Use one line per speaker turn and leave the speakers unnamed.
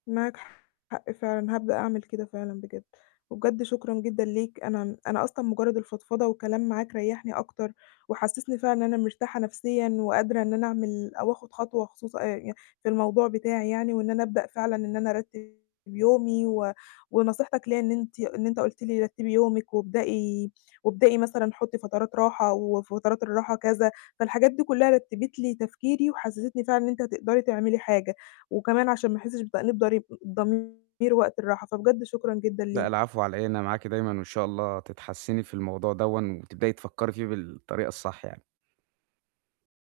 معاك حق فعلًا، هابدأ أعمل كده فعلًا بجد. وبجد شكرًا جدًا ليك، أنا أنا أصلًا مجرد الفضفضة والكلام معاك ريحني أكتر، وحسسني فعلًا إن أنا مرتاحة نفسيًا وقادرة إن أنا أعمل أو آخد خطوة خصوصً أ يعني في الموضوع بتاعي يعني، وإن أنا أبدأ فعلًاً إن أنا أرتب يومي و ونصيحتك ليَّ إن أنتِ إن أنت قلت لي رتِّبي يومِك وابدئي وابدئي مثلًا حُطِّي فترات راحة، وفترات الراحة كذا. فالحاجات دي كلها رتبت لي تفكيري وحسستني فعلًاً إن أنتِ هتقدري تعملي حاجة، وكمان عشان ما أحسش بتأنيب ضريب ضمير وقت الراحة. فبجد شكرًا جدًا
لأ
ليك.
العفو على إيه، أنا معاكِ دايمًا وإن شاء الله تتحسني في الموضوع دوًا وتبدئي تفكري فيه بالطريقة الصح يعني.